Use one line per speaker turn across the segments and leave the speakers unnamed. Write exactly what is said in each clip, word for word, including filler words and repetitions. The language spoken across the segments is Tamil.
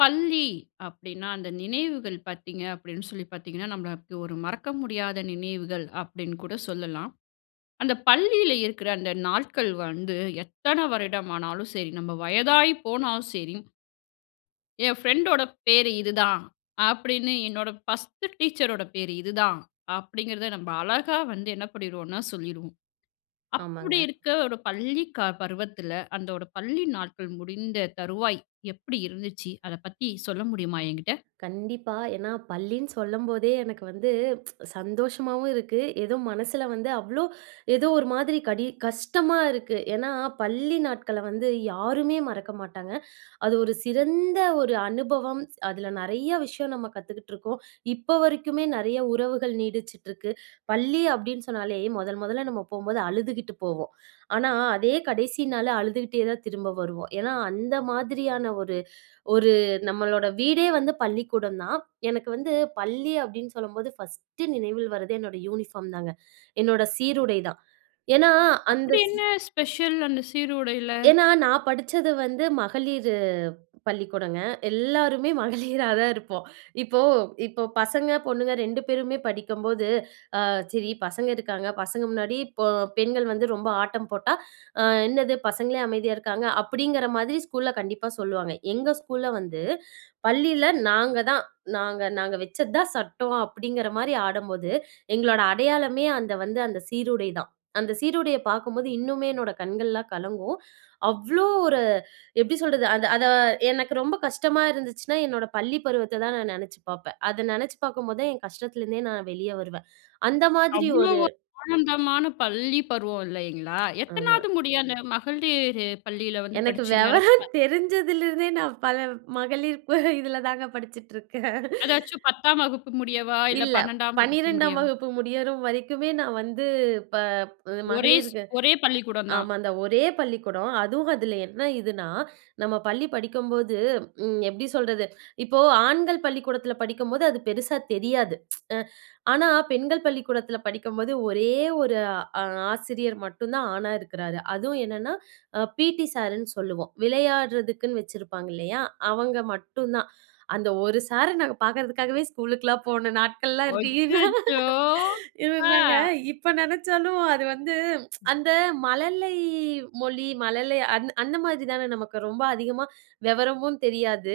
பள்ளி அப்படின்னா, அந்த நினைவுகள் பார்த்தீங்க அப்படின்னு சொல்லி பார்த்தீங்கன்னா, நம்ம ளுக்கு ஒரு மறக்க முடியாத நினைவுகள் அப்படின்னு கூட சொல்லலாம். அந்த பள்ளியில இருக்கிற அந்த நாள்கள் வந்து, எத்தன வருடம் ஆனாலும் சரி, நம்ம வயதாகி போனாலும் சரி, என் பிரண்டோட பேரு இதுதான், அப்படின்னு. என்னோட பர்ஸ்ட்டு டீச்சரோட பேரு இதுதான், அப்படிங்கிறத நம்ம அழகா வந்து என்ன பண்ணிருவோம்னா, சொல்லிருவோம். அப்படி
ஆமாங்க.
இருக்க ஒரு பள்ளி க பருவத்துல, அந்த ஒரு பள்ளி நாட்கள் முடிந்த தருவாய் எப்படி இருந்துச்சு, அத பத்தி சொல்ல முடியுமா என்கிட்ட?
கண்டிப்பா. ஏன்னா பள்ளின்னு சொல்லும்போதே எனக்கு வந்து, சந்தோஷமாவும் இருக்கு. ஏதோ மனசுல வந்து அவ்ளோ ஏதோ ஒரு மாதிரி கடி கஷ்டமா இருக்கு. ஏன்னா, பள்ளி நாட்கள வந்து யாருமே மறக்க மாட்டாங்க. அது ஒரு சிறந்த ஒரு அனுபவம். அதுல நெறைய விஷயம் நம்ம கத்துக்கிட்ருக்கோம். இப்ப வரைக்குமே நெறைய உறவுகள் நீடிச்சுட்டிருக்கு. "பள்ளி" அப்படின்னு சொன்னாலே முதல் முதல்ல நம்ம போம்போது அழுதுகிட்டு போவோம். ஆனா அதே கடைசி நாளு அழுதுகிட்டே தான் திரும்ப வருவோம். ஏன்னா, அந்த மாதிரியான ஒரு ஒரு நம்மளோட வீடே வந்து பள்ளிக்கூடம் தான். எனக்கு வந்து பள்ளி அப்படின்னு சொல்லும்போது பர்ஸ்ட்டு நினைவில் வர்றது என்னோட யூனிபார்ம் தாங்க. என்னோட சீருடை தான். ஏன்னா அந்த
அப்படி
சீ
என்ன ஸ்பெஷல், அந்த சீருடைல?
ஏன்னா, நான் படிச்சது வந்து மகளிரு பள்ளிக்கூடம்ங்க. எல்லாருமே மகளிராதான் இருப்போம். இப்போ இப்ப பசங்க, பொண்ணுங்க ரெண்டு பேருமே படிக்கும்போது, அ சரி பசங்க இருக்காங்க, பசங்க முன்னாடி பொ பெண்கள் வந்து ரொம்ப ஆட்டம் போட்டா, அ "என்னது? பசங்களே அமைதியா இருக்காங்க." அப்படிங்கிற மாதிரி ஸ்கூல்ல கண்டிப்பா சொல்லுவாங்க. எங்க ஸ்கூல்ல வந்து பள்ளியில, "நாங்க தான், நாங்க நாங்க வச்சது தான் சட்டம்." அப்படிங்கிற மாரி ஆடம்போது, எங்களோட அடையாளமே அந்த வந்து அந்த சீருடை தான். அந்த சீருடைய பார்க்கும்போது இன்னுமே என்னோட கண்கள்லாம் கலங்கும். அவ்ளோ ஒரு எப்படி சொல்றது? அது அத எனக்கு ரொம்ப கஷ்டமா இருந்துச்சுன்னா, என்னோட பள்ளி பருவத்த தான் நான் நெனச்சு பாப்பேன். அத நெனச்சு பார்க்கும் போதான் என் கஷ்டத்துல இருந்தே நான் வெளிய வருவேன். அந்த மாதிரி
அவ்வளோ
ஒரு
ஒரு [unintelligible] ஆனந்தமான பள்ளி பருவம் இல்லைங்களா?
ஆமா.
எத்தனாவது முடியும் அந்த மகளிர் பள்ளியில வந்து
எனக்கு
படிச்சிங்க?
வெவரம்
[unintelligible]
தெரிஞ்சதிலிருந்தே நான் பல மகளிர் ப இதுல தாங்க படிச்சுட்ருக்கேன்.
அதாச்சும் பத்தாம் வகுப்பு முடியவா, இல்ல
இல்ல.
பன்னெண்டாம் வகுப்பு
பன்னிரண்டாம்
முடியவா?
வகுப்பு முடியற வரைக்குமே நான் வந்து, ப
ஒரே ஸ்
மகளிர்க
ஒரே பள்ளிக்கூடம் தான்.
ஆமா. அந்த ஒரே பள்ளிக்கூடம். அதுவும் அதுல என்ன இதுன்னா, நம்ம பள்ளி படிக்கும்போது ம் எப்படி சொல்றது? இப்போ ஆண்கள் பள்ளிக்கூடத்துல படிக்கும்போது அது பெருசா தெரியாது. ஆனா பெண்கள் பள்ளிக்கூடத்துல படிக்கும்போது ஒரே ஒரு அ ஆசிரியர் மட்டும் தான் ஆணா இருக்குறாரு. அதுவும் என்னன்னா, பீ.டி சார்னு சொல்லுவோம். விளையாடுறதுக்குன்னு வச்சிருப்பாங்க இல்லையா! அவங்க மட்டும்தான். அந்த ஒரு சார நாங்க பார்க்கிறதுக்காகவே ஸ்கூலுக்கெல்லாம் போன நாட்கள்லாம் இருக்கு. இதான்
அச்சச்சோ! ஆ.
இதுதாங்க. இப்ப நெனச்சாலும் அது வந்து அந்த மல்லை மொழி மல்லை அந் அந்த மாதிரிதானே நமக்கு ரொம்ப அதிகமா வெவரமும் தெரியாது.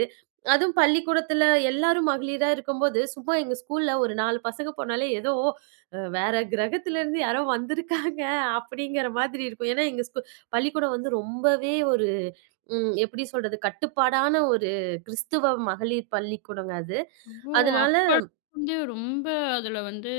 அதுவும் பள்ளிக்கூடத்துல எல்லாரும் மகளிரா இருக்கும்போது சும்மா எங்க ஸ்கூல்ல ஒரு நாலு பசங்க போனாலே, ஏதோ, "அ வேற கிரகத்துல இருந்து யாரோ வந்திருக்காங்க." அப்படிங்கிற மாதிரி இருக்கும். ஏன்னா எங்க ஸ்கூ பள்ளிக்கூடம் வந்து ரொம்பவே ஒரு ம் எப்படி சொல்றது? கட்டுப்பாடான ஒரு கிறிஸ்துவ மகளிர் பள்ளிக்கூடம்ங்க அது.
ஓ!
அதனால
அப்பத்துலந்து வந்து ரொம்ப அதுல வந்து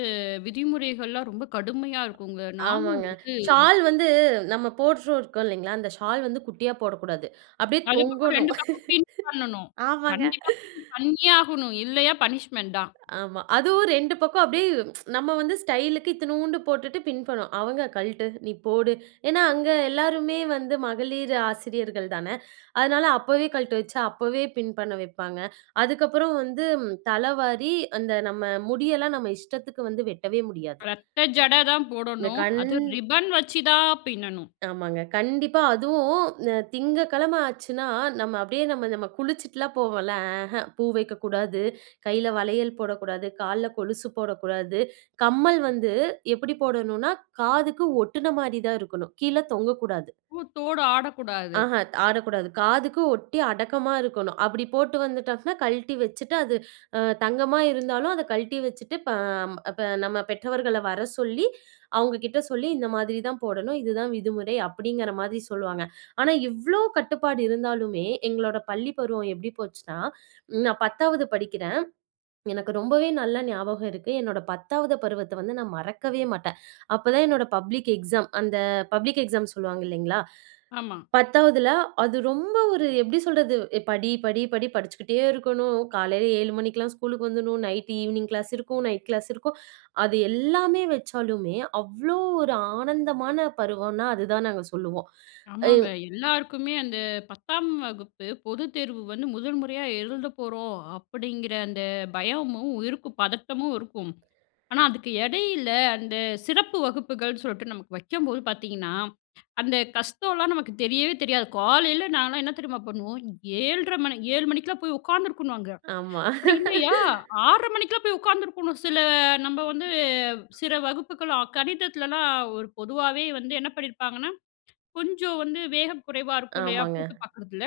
விதிமுறைகள்லாம் ரொம்ப கடுமையா இருக்குங்க. நானும்
ஆமாங்க.
வந்து
ஷால் வந்து நம்ம போட்ரு ருக்கோம் இல்லைங்களா, அந்த ஷால் வந்து குட்டியா போடக்கூடாது. அப்படியே
அது பக்கம்
தொங்கணும்.
ரெண்டு பக்கமும் பின் பண்ணனும்.
ஆமாங்க.
கண்டிப்பா பின் பண்ணியே ஆகணும். இல்லையா பனிஷ்மென்ட் தான்.
ஆமா. அதுவும் ரெண்டு பக்கம் அப்படியே, நம்ம வந்து ஸ்டைலுக்கு இத்துநூண்டு போட்டுட்டு பின் பண்ணுவோம். அவங்க, "கழ்ட்டு, நீ போடு!" ஏன்னா அங்க எல்லாருமே வந்து மகளிர் ஆசிரியர்கள் தானே. அதனால அப்பவே கழட்ட வச்சு, அப்பவே பின் பண்ண வைப்பாங்க. அதுக்கப்புறம் வந்து, தலவாரி அந்த நம்ம முடியெல்லாம் நம்ம இஷ்டத்துக்கு வந்து வெட்டவே முடியாது.
ரட்ட ஜட தான்
என்
போடணும்.
கண்
அதும் ரிப்பன் வச்சு தான் பின்னனும்.
ஆமாங்க. கண்டிப்பா. அதுவும் திங்ககிழம ஆச்சுன்னா, நம்ம அப்படியே நம்ம நம்ம குளிச்சுட்டுல்லாம் போவோம்ல. அஹ்ஹ. பூ வைக்கக்கூடாது, கையில வளையல் போடக்கூடாது, கால்ல கொலுசு போடக்கூடாது. கம்மல் வந்து எப்படி போடணும்னா, காதுக்கு ஒட்டுன மாரி தான் இருக்கணும், கீழ தொங்கக்கூடாது.
பூத்தோடு ஆடக்கூடாது.
ஆஹான். ஆடக்கூடாது. காதுக்கு ஒட்டி அடக்கமா இருக்கணும். அப்படி போட்டு வந்துட்டோம்னா, கழட்டி வச்சுட்டு, அது அ தங்கமா இருந்தாலும் அத கழட்டி வச்சுட்டு, ப இப்ப நம்ம பெற்றவர்கள வர சொல்லி, அவங்க கிட்ட சொல்லி, இந்த மாதிரிதான் போடணும், இதுதான் விதிமுறை, அப்படிங்கிற மாதிரி சொல்லுவாங்க. ஆனா இவ்ளோ கட்டுப்பாடு இருந்தாலுமே, எங்களோட பள்ளி பருவம் எப்படி போச்சுன்னா, ன் நான் பத்தாவது படிக்கிறேன். எனக்கு ரொம்பவே நல்ல ஞாபகம் இருக்கு. என்னோட பத்தாவது பருவத்த வந்து நான் மறக்கவே மாட்டேன். அப்பதான் என்னோட பப்ளிக் எக்ஸாம். அந்த பப்ளிக் எக்ஸாம் சொல்லுவாங்க இல்லைங்களா?
ஆமா.
பத்தாவுதுல. அது ரொம்ப ஒரு எப்படி சொல்றது? "ஏய், படி, படி, படி!" படிச்சுக்கிட்டே இருக்கணும். காலையில ஏழு மணிக்கெல்லாம் ஸ்கூலுக்கு வந்துரணும். நைட்டு ஈவினிங் கிளாஸ் இருக்கும். நைட் கிளாஸ் இருக்கும். அது எல்லாமே வச்சாலுமே, அவ்ளோ ஒரு ஆனந்தமான பருவம்னா, அது தான் நாங்க சொல்லுவோம்.
ஆமாங்க.
அம்.
எல்லாருக்குமே அந்த பத்தாம் வகுப்பு பொதுத்தேர்வு வந்து முதல் முறையா எழுதப்போறோம் அப்படிங்கிற அந்த பயமும், உயிருக்கு பதட்டமும் இருக்கும். ஆனா அதுக்கு எடையில, அந்த சிறப்பு வகுப்புகள் சொல்ட்டு நமக்கு வைக்கும்போது பார்த்தீங்கன்னா, அந்த கஷ்டம்லாம் நமக்கு தெரியவே தெரியாது. காலையில நான்ல்லாம் என்ன தெரியுமா பண்ணுவோம்? ஏழ்ரை மணி ஏழு மணிக்கெல்லாம் போய் உட்கார்ந்துருக்கணும் அங்க.
ஆமா.
அப்படி இல்லையா? ஆர்ற மணிக்கெல்லாம் போய் உட்கார்ந்துருக்கணும் சில நம்ம வந்து சில வகுப்புகள் க கணிதத்துலல்லாம் ஒரு பொதுவாவே வந்து என்ன பண்ணிருப்பாங்கன்னா, கொஞ்சம் வந்து வேகம் குறைவா இருக்கும் இல்லையா,
ஆமாங்க.
பூட்டு பார்க்குறதுல!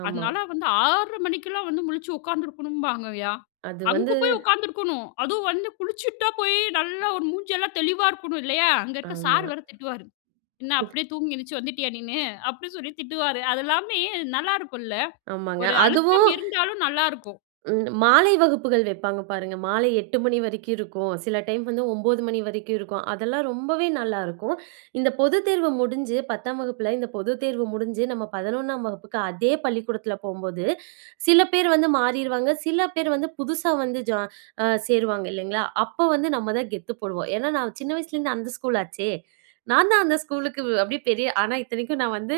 ஆமா.
அதனால வந்து ஆர்ற மணிக்கெல்லாம் வந்து முழிச்சு உட்கார்ந்துருக்கணும்பாங்கயா.
அது வந்து
அஙுகு போய் உட்கார்ந்திருக்கணும். அதுவும் வந்து குளிச்சிட்டு தான் போய் நல்லா ஒரு மூஞ்செல்லாம் தெளிவா இருக்கணும், இல்லையா? அங்க இருக்க
ஆமா.
சார் வேற திட்டுவாரு, "என்ன அப்படியே தூங்கி எந்திருச்சு வந்துட்டியா நீனு?" அப்படின்னு சொல்லி திட்டுவாரு. அதெல்லாமே நல்லா இருக்கும்ல்ல!
ஆமாங்க.
ஒரு அழுத்தம்
அதுவும்
இருந்தாலும் நல்லா இருக்கும்.
ம். மாலை வகுப்புகள் வைப்பாங்க பாருங்க, மாலை எட்டு மணி வரைக்கும் இருக்கும். சில டைம் வந்து ஓம்பது மணி வரைக்கும் இருக்கும். அதெல்லாம் ரொம்பவே நல்லா இருக்கும். இந்த பொதுத்தேர்வு முடிஞ்சு, பத்தாம் வகுப்புல இந்த பொதுத்தேர்வு முடிஞ்சு, நம்ம பதினொண்ணாம் வகுப்புக்கு அதே பள்ளிக்கூடத்துல போம்போது சில பேர் வந்து மாறிருவாங்க, சில பேர் வந்து புதுசா வந்து ஜா அ சேருவாங்க, இல்லைங்களா? அப்போ வந்து நம்ம தான் கெத்து போடுவோம். ஏன்னா நான் சின்ன வயசுல இருந்து அந்த ஸ்கூல் ஆச்சே. நான் தான் அந்த ஸ்கூலுக்கு அப்படியே பெரிய ஆனா இத்தனைக்கும் நான் வந்து,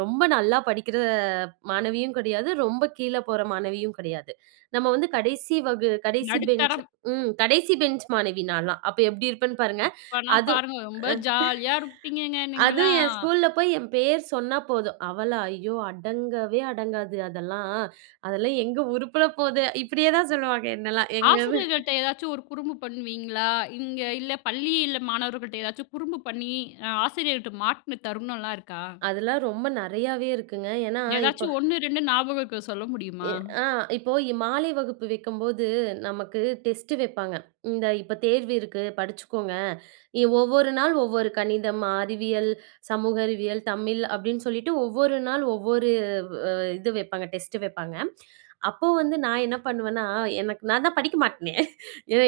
ரொம்ப நல்லா படிக்கிற மாணவியும் கெடையாது, ரொம்ப கீழ போற மாணவியும் கெடையாது. நம்ம வந்து கடைசி வகு கடைசி பெஞ்ச்
நடுத்தரம்.
ம். கடைசி பெஞ்ச் மாணவி நான்லாம். அப்ப எப்படி இருப்பேன்னு பாருங்க.
அப்பனா
அது
பாருங்க ரொம்ப ஜாலியா இருப்பீங்கங்க
அதுவும் என்
நீங்கள்லாம்.
ஸ்கூல்ல போய் என் பேர் சொன்னா போதும், "அவளா? ஐயோ! அடங்கவே அடங்காது அதெல்லாம். அதெல்லாம் எங்க உருப்ட போது?" இப்படியேதான் சொல்லுவாங்க என்னைல்லாம் எங்க
ஆசிரியர்கள்ட்ட எதாச்சும் ஒரு குறும்பு பண்ணுவீங்களா? இங்க இல்ல பள்ளியில மாணவர்கள்ட்ட எதாச்சும் குறும்பு பண்ணி அ ஆசிரியர்ட்ட மாட்டுன தருணம்லாம் இருக்கா?
அதெல்லாம் ரொம்ப நெறையாவே இருக்குங்க. ஏன்னா இப்ப
எதாச்சும் ஒண்ணு, ரெண்டு நாபகம் இருக்க சொல்ல
எ
முடியுமா?
ஆ. இப்போ மாலை வகுப்பு வைக்கும்போது, நமக்கு டெஸ்ட் வைப்பாங்க. இந்த "இப்ப தேர்வு இருக்கு, படிச்சுக்கோங்க." இ ஒவ்வொரு நாள் ஒவ்வொரு கணிதம், அறிவியல், சமூக அறிவியல், தமிழ் அப்படின்னு சொல்லிட்டு ஒவ்வொரு நாள் ஒவ்வொரு வ இது வைப்பாங்க. டெஸ்ட் வைப்பாங்க. அப்போ வந்து நான் என்ன பண்ணுவேன்னா, எனக்கு நான் தான் படிக்க மாட்டேனே.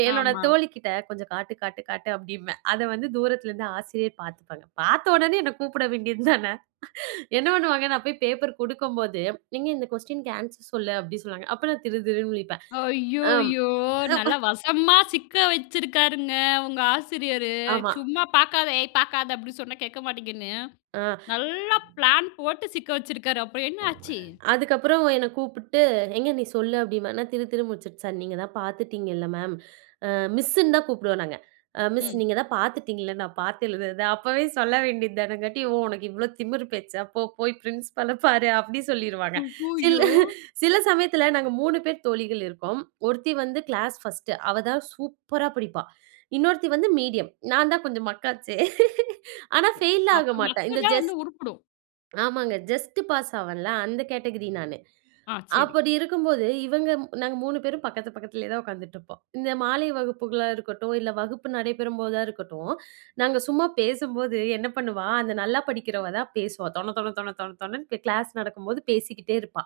என்னோட
ஆமா.
தோழி கிட்ட கொஞ்சம் காட்டு காட்டு காட்டு அப்படிம்பேன். அத வந்து தூரத்துல இருந்து ஆசிரியர் பாத்துப்பாங்க. பாத்த ஒடனே என்னை கூப்பிட வேண்டியதுதானே? என்ன பண்ணுவாங்க? நான் போய் பேப்பர் குடுக்கும்போது, "எங்க இந்த கொஸ்டினுக்கு ஆன்சர் சொல்லு." அப்படின்னு சொல்லுவாங்க. அப்போ நான் திரு திருன்னு முழிப்பேன். அம்
ஐயய்யோ!
அப்ப
நல்லா வசமா சிக்க வச்சிருக்காருங்க, உங்க ஆசிரியரு.
ஆமா.
சும்மா, "பாக்காத, ஏய் பாக்காத!" அப்படின்னு சொன்னா கேட்க மாட்டீங்கன்னு,
ஆ.
நல்லா பிளான் போட்டு சிக்க வச்சிருக்காரு. அப்புறம் என்ன ஆச்சு?
அதுக்கப்புறம் என்னை கூப்பிட்டு, "எங்க நீ சொல்லு." அப்படிம்ப. நான் திரு திருன்னு முழிச்சுட்டு, சார்! நீங்கதான் பாத்துட்டீங்கள மேம். அ மிஸ்ன்னு தான் கூப்பிடுவோம் நாங்க. அ மிஸ்
ம்.
நீங்க தான் பாத்துட்டீங்கள நான் பாத்து எழுதுறத, அப்பவே சொல்ல வேண்டியதுதானேங்காட்டி. "ஓ! உனக்கு இவ்ளோ திமிரு பேச்சா? போ போய் பிரின்சிபால பாரு!" அப்படி சொல்லிருவாங்க. சில
ஐய்யயோ!
சில சமயத்துல நாங்க மூணு பேர் தோழிகள் இருப்போம். ஒருத்தி வந்து கிளாஸ் ஃபர்ஸ்ட் அவதான் சூப்பரா படிப்பா. இன்னொருத்தி வந்து மீடியம். நான் தான் கொஞ்சம் மக்கு ஆச்சே! ஆனா ஃபெயில்லாம்
அப்ப
ஆக மாட்டேன்.
மக்கு
இந்த
தான்
ஜஸ்
வந்து உருப்டும்.
ஆமாங்க. இந்த ஜஸ்ட் பாஸ் ஆவேன்ல, அந்த கேட்டகரி நானு.
ஆ. சரி.
அப்படி இருக்கும்போது இவங்க நாங்க மூணு பேரும் பக்கத்து பக்கத்துலயேதான் ஒக்காந்துட்டிருப்போம். இந்த மாலை வகுப்புகளா இருக்கட்டும், இல்ல வகுப்பு நடைபெறும்போதா இருக்கட்டும், நாங்க சும்மா பேசும்போது, என்ன பண்ணுவா? அந்த நல்லா படிக்கிறவதான் பேசுவா. தொண தொண தொண தொண தொணன்னு கிளாஸ் நடக்கும்போது பேசிக்கிட்டே இருப்பா.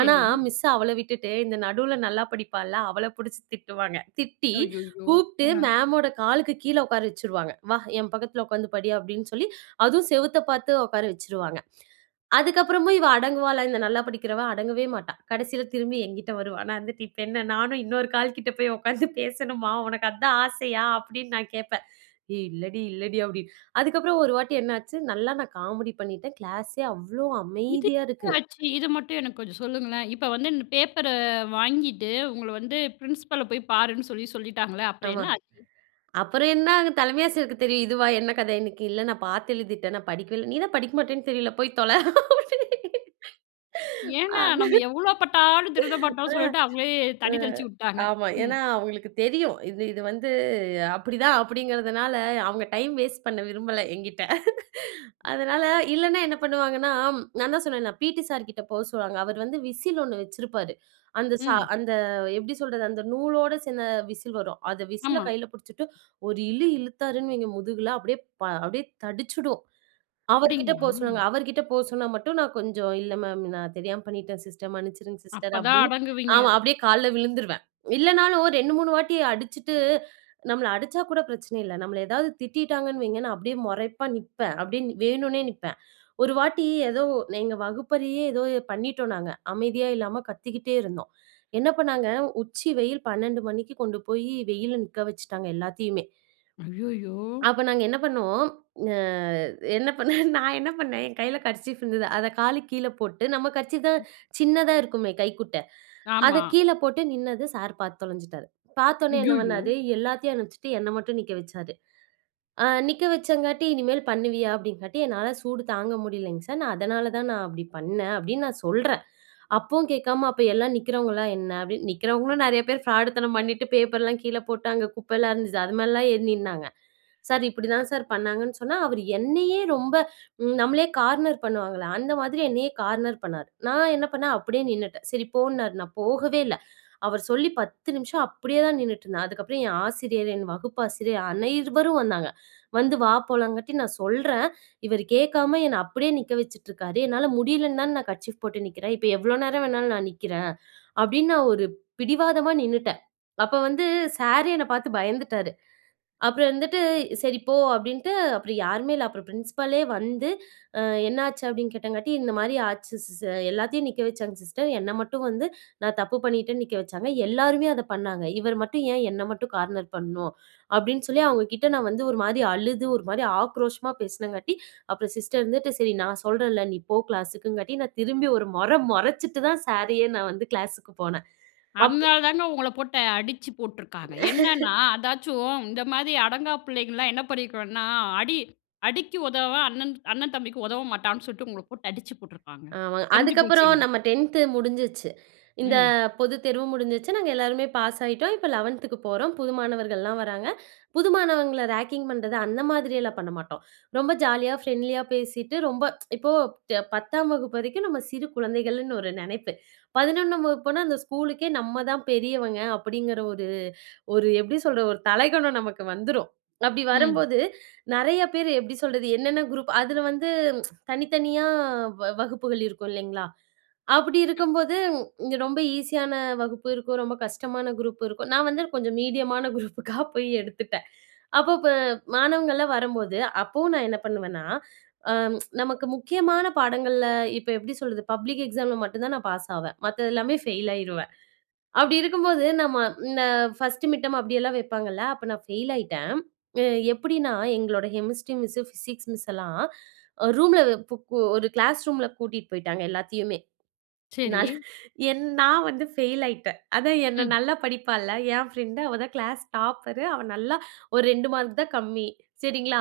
ஆனா, மிஸ் அவள விட்டுட்டு, இந்த நடுல நல்லா படிப்பால்ல அவள புடிச்சு திட்டுவாங்க. திட்டி,
ஐய்யயோ! ஆ.
கூப்ட்டு மேமோட காலுக்கு கீழ ஒக்கார வச்சிருவாங்க. "வா, என் பக்கத்துல உக்காந்து படி." அப்படின்னு சொல்லி, அதுவும் செவுத்த பாத்து ஒக்கார வச்சிருவாங்க. அதுக்கப்புறமும் இவ அடங்குவாளா, இந்த நல்லா படிக்கிறவ? அடங்கவே மாட்டா. கடசில திரும்பி, என்கிட்ட வருவா. நான் வந்துட்டு, "இப்ப என்ன? நானும் இன்னொரு கால் கிட்ட போய் ஒக்காந்து பேசணுமா? உனக்கு அதான் ஆசையா?" அப்படின்னு நான் கேப்பேன். "ஏய், இல்லடி, இல்லடி." அப்படின்னு. அதுக்கப்புறம் ஒரு வாட்டி என்ன ஆச்சு, நல்லா நான் காமெடி பண்ணிட்டேன். கிளாஸே அவ்வளவு
இது
அமைதியா
ன்ன
இருக்கு.
ஆச்சு? இது மட்டும் எனக்கு கொஞ்சம் சொல்லுங்களேன். இப்ப வந்து ந்த பேப்பர வாங்கிட்டு உங்கள வந்து பிரின்சிபால போய் பாருன்னு சொல்லி சொல்லிட்டாங்கள, அப்புறம்
ஆமா.
என்ன ஆச்?
அப்புறம் என்ன, அங்க தலைமை ஆசிரியருக்கு தெரியும், "இதுவா என்ன கத இன்னைக்கு?" "இல்ல. நான் பாத்து எழுதிட்டேன், நான் படிக்கவே இல்ல." "நீ தான் படிக்க மாட்டேன்னு தெரியும்ல, போய் தொல!" அப்படீன்னு.
ஏன்னா
அதான்
நம்ம எவ்வளோ பட்டாலும் திருந்த மாட்டோம்னு
ஆ,
சொல்லிட்டு, அவங்களே
ஆ.
தண்ணி தெளிச்சுவுட்டாங்க.
ஆமா.
ம்.
ஏன்னா அவங்களுக்கு தெரியும். இது இது வந்து அப்படித்தான், அப்படிங்கிறதுனால அவங்க டைம் வேஸ்ட் பண்ண விரும்பல என்கிட்ட. அதனால இல்லன்னா என்ன பண்ணுவாங்கன்னா நான் தான் சொன்னேன்ல பீட்டி சார் கிட்ட போ சொல்லுவாங்க. அவர் வந்து விசில் ஒண்ணு வச்சிருப்பாரு. அந்த சா
ம்.
அந்த எப்படி சொல்றது? அந்த நூலோட சேர்ந்த விசில் வரும். அத விசில
ஆமா.
கைல புடிச்சுட்டு, ஒரு இழு இழுத்தாருன்னு வைங்க முதுகுல, அப்படியே ப அப்படியே தடிச்சிடும். அவர் கிட்ட போ
அப்படிங்களா?
சொல்லுவாங்க. அவர் கிட்ட போ சொன்னா மட்டும் நான் கொஞ்சம், "இல்ல மேம். நான் தெரியாம பண்ணிட்டேன் சிஸ்டர், மன்னிச்சிருங்க சிஸ்டர்"
அப்ப தான்
அப்படின்னு.
அடங்குவீங்க.
ஆமா. அப்படியே கால்ல விழுந்துருவேன். இல்லனாலும் ரெண்டு, மூணு வாட்டி அடிச்சுட்டு நம்மள அடிச்சா கூட பிரச்சன இல்ல. நம்மள எதாவது திட்டிட்டாங்கன்னு வைங்க, நான் அப்படியே மொறைப்பா நிப்பேன், அப்படியே வேணும்னே நிப்பேன். ஒரு வாட்டி, ஏதோ எங்க வகுப்பறையே ஏதோ பண்ணிட்டோம், நாங்க. அமைதியா இல்லாம கத்திக்கிட்டே இருந்தோம். என்ன பண்ணாங்க? உச்சி வெயில், பன்னெண்டு மணிக்கு கொண்டு போய் வெயில்ல நிக்க வச்சுட்டாங்க எல்லாத்தையுமே.
ஐயய்யோ!
அப்ப நாங்க என்ன பண்ணோம் அ என்ன பண்ணேன் நான் என்ன பண்ணேன், என் கைல கர்ச்சீப் இருந்தது. அத காலுக்கு கீழ போட்டு நம்ம கர்ச்சீப் தான் சின்னதா இருக்குமே, கைக்குட்ட. அத
ஆமா.
கீழ போட்டு நின்னது சார் பாத்து தொலைஞ்சுட்டாரு. பாத்தோனே என்ன
ஐயய்யோ!
பண்ணாரு, எல்லாத்தையும் அனுப்புச்சுட்டு என்னை மட்டும் நிக்க வச்சாரு. அ நிக்க வச்சங்காட்டி, "இனிமேல் பண்ணுவியா?" அப்படின்னு காட்டி. "என்னால சூடு தாங்க முடியலிங்க சார், நான் அதனால தான் நான் அப்படி பண்ணேன்" அப்படின்னு நான் சொல்றேன். அப்பவும் கேக்காம, "அப்ப, எல்லா நிக்கிறவங்கல்லாம் என்ன?" அப்படின்னு. நிக்கிறவங்களும் நெறைய பேர் ஃபிராடுத்தனம் பண்ணிட்டு, பேப்பர்ல்லாம் கீழ போட்டு அங்க குப்பெல்லாம் இருந்துச்சு, அது மேலெல்லாம் ஏறி நின்னாங்க. சார்! இப்படித்தான் சார் பண்ணாங்கன்னு சொன்னா, அவர் என்னையே ரொம்ப நம்மளையே கார்னர் பண்ணுவாங்கள, அந்த மாதிரி என்னையே கார்னர் பண்ணாரு. நான் என்ன பண்ணேன், அப்படியே நின்னுட்டேன். சரி போ இன்னாரு. நான் போகவே இல்ல. அவர் சொல்லி பத்து நிம்ஷம் அப்படியேதான் நின்னுட்டிருந்தேன். அதுக்கப்புறம் என் ஆசிரியர், என் வகுப்பு ஆசிரியர், அனைவரும் வந்தாங்க. வந்து வா போலாம்ங்காட்டி, நான் சொல்றேன், "இவர் கேக்காம என்னை அப்படியே நிக்க வச்சுட்ருக்காரு, என்னால முடியலன்னு தான நான் கர்ச்சீப் போட்டு நிக்கிறேன், இப்ப எவ்வளோ நேரம் வேணாலும் நான் நிக்கிறேன்." அப்படின்னு நான் ஒரு பிடிவாதமா நின்னுட்டேன். அப்ப வந்து, சாரே என்ன பாத்து பயந்துட்டாரு. அப்புறம் வந்துட்டு, "சரி, போ!" அப்படின்ட்டு, அப்புறம் யாருமே இல்ல. அப்புறம் ப்ரின்சிபலே வந்து, அ "என்ன ஆச்சு?" அப்படின்னு கேட்டங்காட்டி. "இந்த மாரி ஆச்சு ஸ் சர். எல்லாத்தையும் நிக்க வச்சாங்க சிஸ்டர். என்ன மட்டும் வந்து நான் தப்பு பண்ணிட்டேன்னு நிக்க வச்சாங்க. எல்லாருமே அத பண்ணாங்க. இவர் மட்டும் ஏன் என்னை மட்டும் கார்னர் பண்ணும்?" அப்படின்னு சொல்லி அவங்க கிட்ட நான் வந்து ஒரு மாரி அழுது, ஒரு மாரி ஆக்ரோஷமா பேசுனங்காட்டி, அப்புறம் சிஸ்டர் இருந்துட்டு, சரி! நான் சொல்றேன்ல, நீ போ கிளாஸ்க்குங்காட்டி, நான் திரும்பி ஒரு மொற மொறச்சுட்டுதான் சாரையே, நான் வந்து கிளாஸ்க்கு போனேன். அப்
அத்னால தாங்க, உங்கள போட்டு அடிச்சு போட்ருக்காங்க. என்னன்னா, அதாச்சும் இந்த மாரி அடங்கா பிள்ளைங்கல்லாம் என்ன பண்ணிருக்கனுன்னா, அடி அடிக்கு உதவா அண்ணன் அண்ண தம்பிக்கு உதவ மாட்டான்னு சொல்ட்டு, உங்கள போட்டு அடிச்சு போட்ருப்பாங்க.
ஆமாங்க.
தெரிஞ்சு
அதுக்கப்புறம்
போச்சுங்க.
நம்ம டென்த் முடிஞ்சிருச்சு. இந்த
ம்.
பொதுத்தேர்வும் முடிஞ்சிருச்சு. நாங்க எல்லாருமே பாஸ் ஆயிட்டோம். இப்ப லெவேன்துக்கு போறோம். புது மாணவர்கள்லாம் வராங்க. புது மாணவங்கள ரேக்கிங் பண்றது, அந்த மாதிரில்லாம் பண்ண மாட்டோம். ரொம்ப ஜாலியா, ஃப்ரெண்ட்லியா பேசிட்டு, ரொம்ப இப்போ பத்தாம் வகுப்பு வரைக்கும் நம்ம சிறு குழந்தைகள்னு ஒரு நெனைப்பு. பதின்னொண்ணாம் வகுப்பு போனா, அந்த ஸ்கூலுக்கே நம்ம தான் பெரியவங்க அப்படிங்கற ஒரு ஒரு எப்படி சொல்றது? ஒரு தலைகணம் நமக்கு வந்துரும். அப்படி வரும்
ம்.
போது நெறைய பேர் எப்படி சொல்றது? என்னென்ன குரூப் அதுல வந்து தனித்தனியா வ வகுப்புகள் இருக்கும், இல்லைங்களா? அப்படி இருக்கும்போது, ரொம்ப ஈஸியான வகுப்பு இருக்கும், ரொம்ப கஷ்டமான குரூப் இருக்கும். நான் வந்து கொஞ்சம் மீடியமான குரூப்புக்கா போய் எடுத்துட்டேன். அப்போ ப மாணவங்கள்லாம் வரும்போது, அப்பவும் நான் என்ன பண்ணுவேன்னா, அ நமக்கு முக்கியமான பாடங்கள்ல, இப்ப எப்படி சொல்றது? பப்ளிக் எக்ஸாம்ல மட்டும் தான் நான் பாஸ் ஆவேன். மத்த எல்லாமே ஃபெயில் ஆயி்ருவேன். அப்படி இருக்கும்போது, நம்ம இந்த ஃபர்ஸ்ட் மிட்டர்ம் அப்படில்லாம் வைப்பாங்கள்ல. அப்ப நான் ஃபெயில் ஆயிட்டேன். அ எப்படினா, எங்களோட ஹெமிஸ்ட்ரி மிஸ், பிசிக்ஸ் மிஸ் எல்லாம் ரூம்ல பு பு ஒரு கிளாஸ் ரூம்ல பூட்டிட்டு போயிட்டாங்க எல்லாத்தையுமே.
சரி.
நல் என் நான் வந்து ஃபெயில் ஆயிட்டேன். அதா என்ன
ம்.
நல்லா படிப்பால்ல, என் பிரண்ட். அவதான் கிளாஸ் டாப்பரு. அவ நல்லா ஒரு ரெண்டு மார்க் தான் கம்மி. சரிங்களா?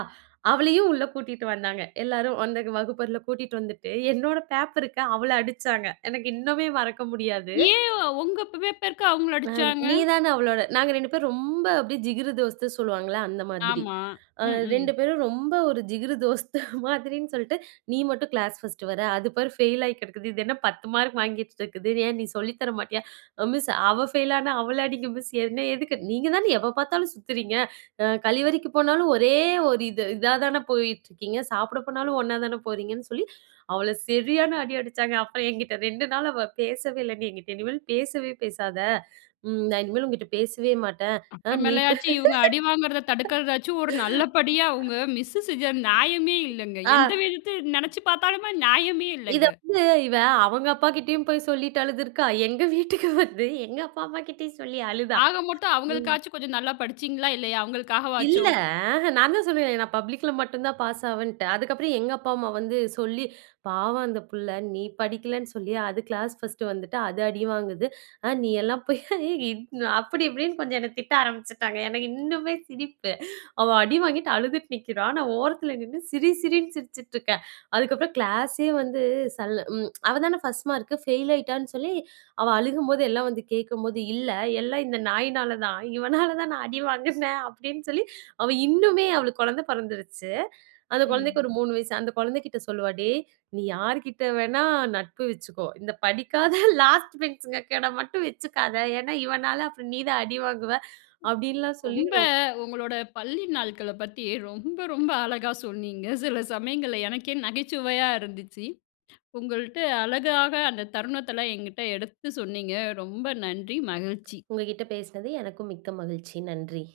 அவளையும் உள்ள கூட்டிட்டு வந்தாங்க, எல்லாரும் அந்த வகுப்பறைல கூட்டிட்டு வந்துட்டு, என்னோட பேப்பருக்கு அவள அடிச்சாங்க. எனக்கு இன்னுமே மறக்க முடியாது.
ஏன் உங்க பேப் பேப்பருக்கு அவங்கள
அ
அடிச்சாங்க?
நீதானே அவளோட நாங்க ரெண்டு பேரும் ரொம்ப அப்படியே ஜிகிரு தோஸ்து சொல்லுவாங்கள்ல, அந்த மாதிரி.
ஆமா.
அ
ம்,
ரெண்டு
ம்.
பேரும் ரொம்ப ஒரு ஜிகிரு தோஸ்து மாதிரினு சொல்ட்டு, "நீ மட்டும் கிளாஸ் ஃபர்ஸ்ட் வர்ற. அது பாரு ஃபெயில் ஆகி கெடக்குது. இது என்ன பத்து மார்க் வாங்கி வைச்சிட்டிருக்குது. ஏன் நீ சொல்லித் தர மாட்டீயா?" அ "மிஸ், அவ ஃபெயில் ஆனா அவள அடிங்க மிஸ், என்ன எதுக்கு?" நீங்க தானே எப்ப பாத்தாலும் சுத்துறீங்க. அ கழிவறைக்கு போனாலும் ஒரே ஒரு இது இதாதான போயிட்ருக்கீங்க. சாப்பட போனாலும் ஒண்ணா தான போறீங்கன்னு சொல்லி, அவள செரியான அடி அடிச்சாங்க. அப்பறம் என்கிட்ட ரெண்டு நாள் அவ பேசவே இல்ல. "நீ என்கிட்ட இனிமேல் பேசவே பேசாத. ம் நான் இனிமே உங்கிட்ட பேசவே மாட்டேன். ஆ. நீ ப்ப"
அப்புறமேலையாச்சும், இவங்க அடி வாங்குறத தடுக்கறதாச்சும், ஒரு நல்ல படியா உங்க மிஸ் செஞ்சது நியாயமே இல்லங்க.
ஆ.
எந்த விஷயத்திலயும் நெனச்சு பாத்தாலுமே நியாயமே
இத
இல்லங்க.
வந்து இவ அவங்க அப்பா கிட்டயும் போய் சொல்லிட்டு அழுதுருக்கா. எங்க வீட்டுக்கு வந்து, எங்க அப்பா, அம்மா கிட்டயும் சொல்லி அழுதா.
ஆக மொத்தம்
ம்.
அவங்களுக்காச்சும் கொஞ்சம் நல்லா படிச்சீங்களா, இல்லையா?
இல்ல.
அவங்களுக்காகவாச்சும்?
அஹ்ன். நான் தான் சொன்னேனே, நான் பப்ளிக்ல மட்டும் தான் பாஸ் ஆவேன்ட்டு. அதுக்கப்புறம் எங்க அப்பா, அம்மா வந்து சொல்லி, "பாவம் அந்த புள்ள. நீ படிக்கலன்னு சொல்லி, அது கிளாஸ் ஃபர்ஸ்ட் வந்துட்டு, அது அடி வாங்குது. ஆ. நீ எல்லாம் போய்" அப்படி இப்படின்னு கொஞ்சம் என்ன திட்ட ஆரம்பிச்சிட்டாங்க. எனக்கு இன்னுமே சிரிப்பு. அவ அடி வாங்கிட்டு அழுதுட்டு நிக்கிறா, ஆனா ஓரத்துல நின்னு, சிரி சிரி சிரிச்சுட்ருக்கேன். அதுக்கப்றம் கிளாஸே வந்து சல் ம் அவதானே ஃபர்ஸ்ட் மார்க்கு, ஃபெயில் ஆயிட்டான்னு சொல்லி அவ அழுகும்போது, எல்லாம் வந்து கேக்கும்போது. "இல்ல எல்லாம் இந்த நாய்னாலதான். இவனாலதான் நான் அடி வாங்குனேன்." அப்படின்னு சொல்லி, அவ இன்னுமே அவளுக்கு கொழந்த பொறந்திருச்சு. அந்த குழந்தைக்கு
ம்.
ஒரு மூணு வயசு. அந்த கொழந்தை கிட்ட சொல்லுவா, "டேய்! நீ யார்கிட்ட வேணா நட்பு வச்சுக்கோ, இந்த படிக்காத லாஸ்ட் பெஞ்ச்ங்ககேட மட்டும் வச்சுக்காத. ஏன்னா இவனால அப்புறம் நீதான் அடி வாங்குவ." அப்படின்லாம் சொல்லி
ரொம்ப
ரொம்
உங்களோட பள்ளி நாள்கள பத்தி ரொம்ப ரொம்ப அழகா சொன்னீங்க. சில சமயங்கள்ல எனக்கே நகைச்சுவையா இருந்துச்சு. உங்கள்ட்ட அழகாக அந்த தருணத்தெல்லாம் என்கிட்ட எடுத்து சொன்னீங்க. ரொம்ப நன்றி, மகிழ்ச்சி.
உங்ககிட்ட பேசுனது எனக்கும் மிக்க மகிழ்ச்சி. நன்றி.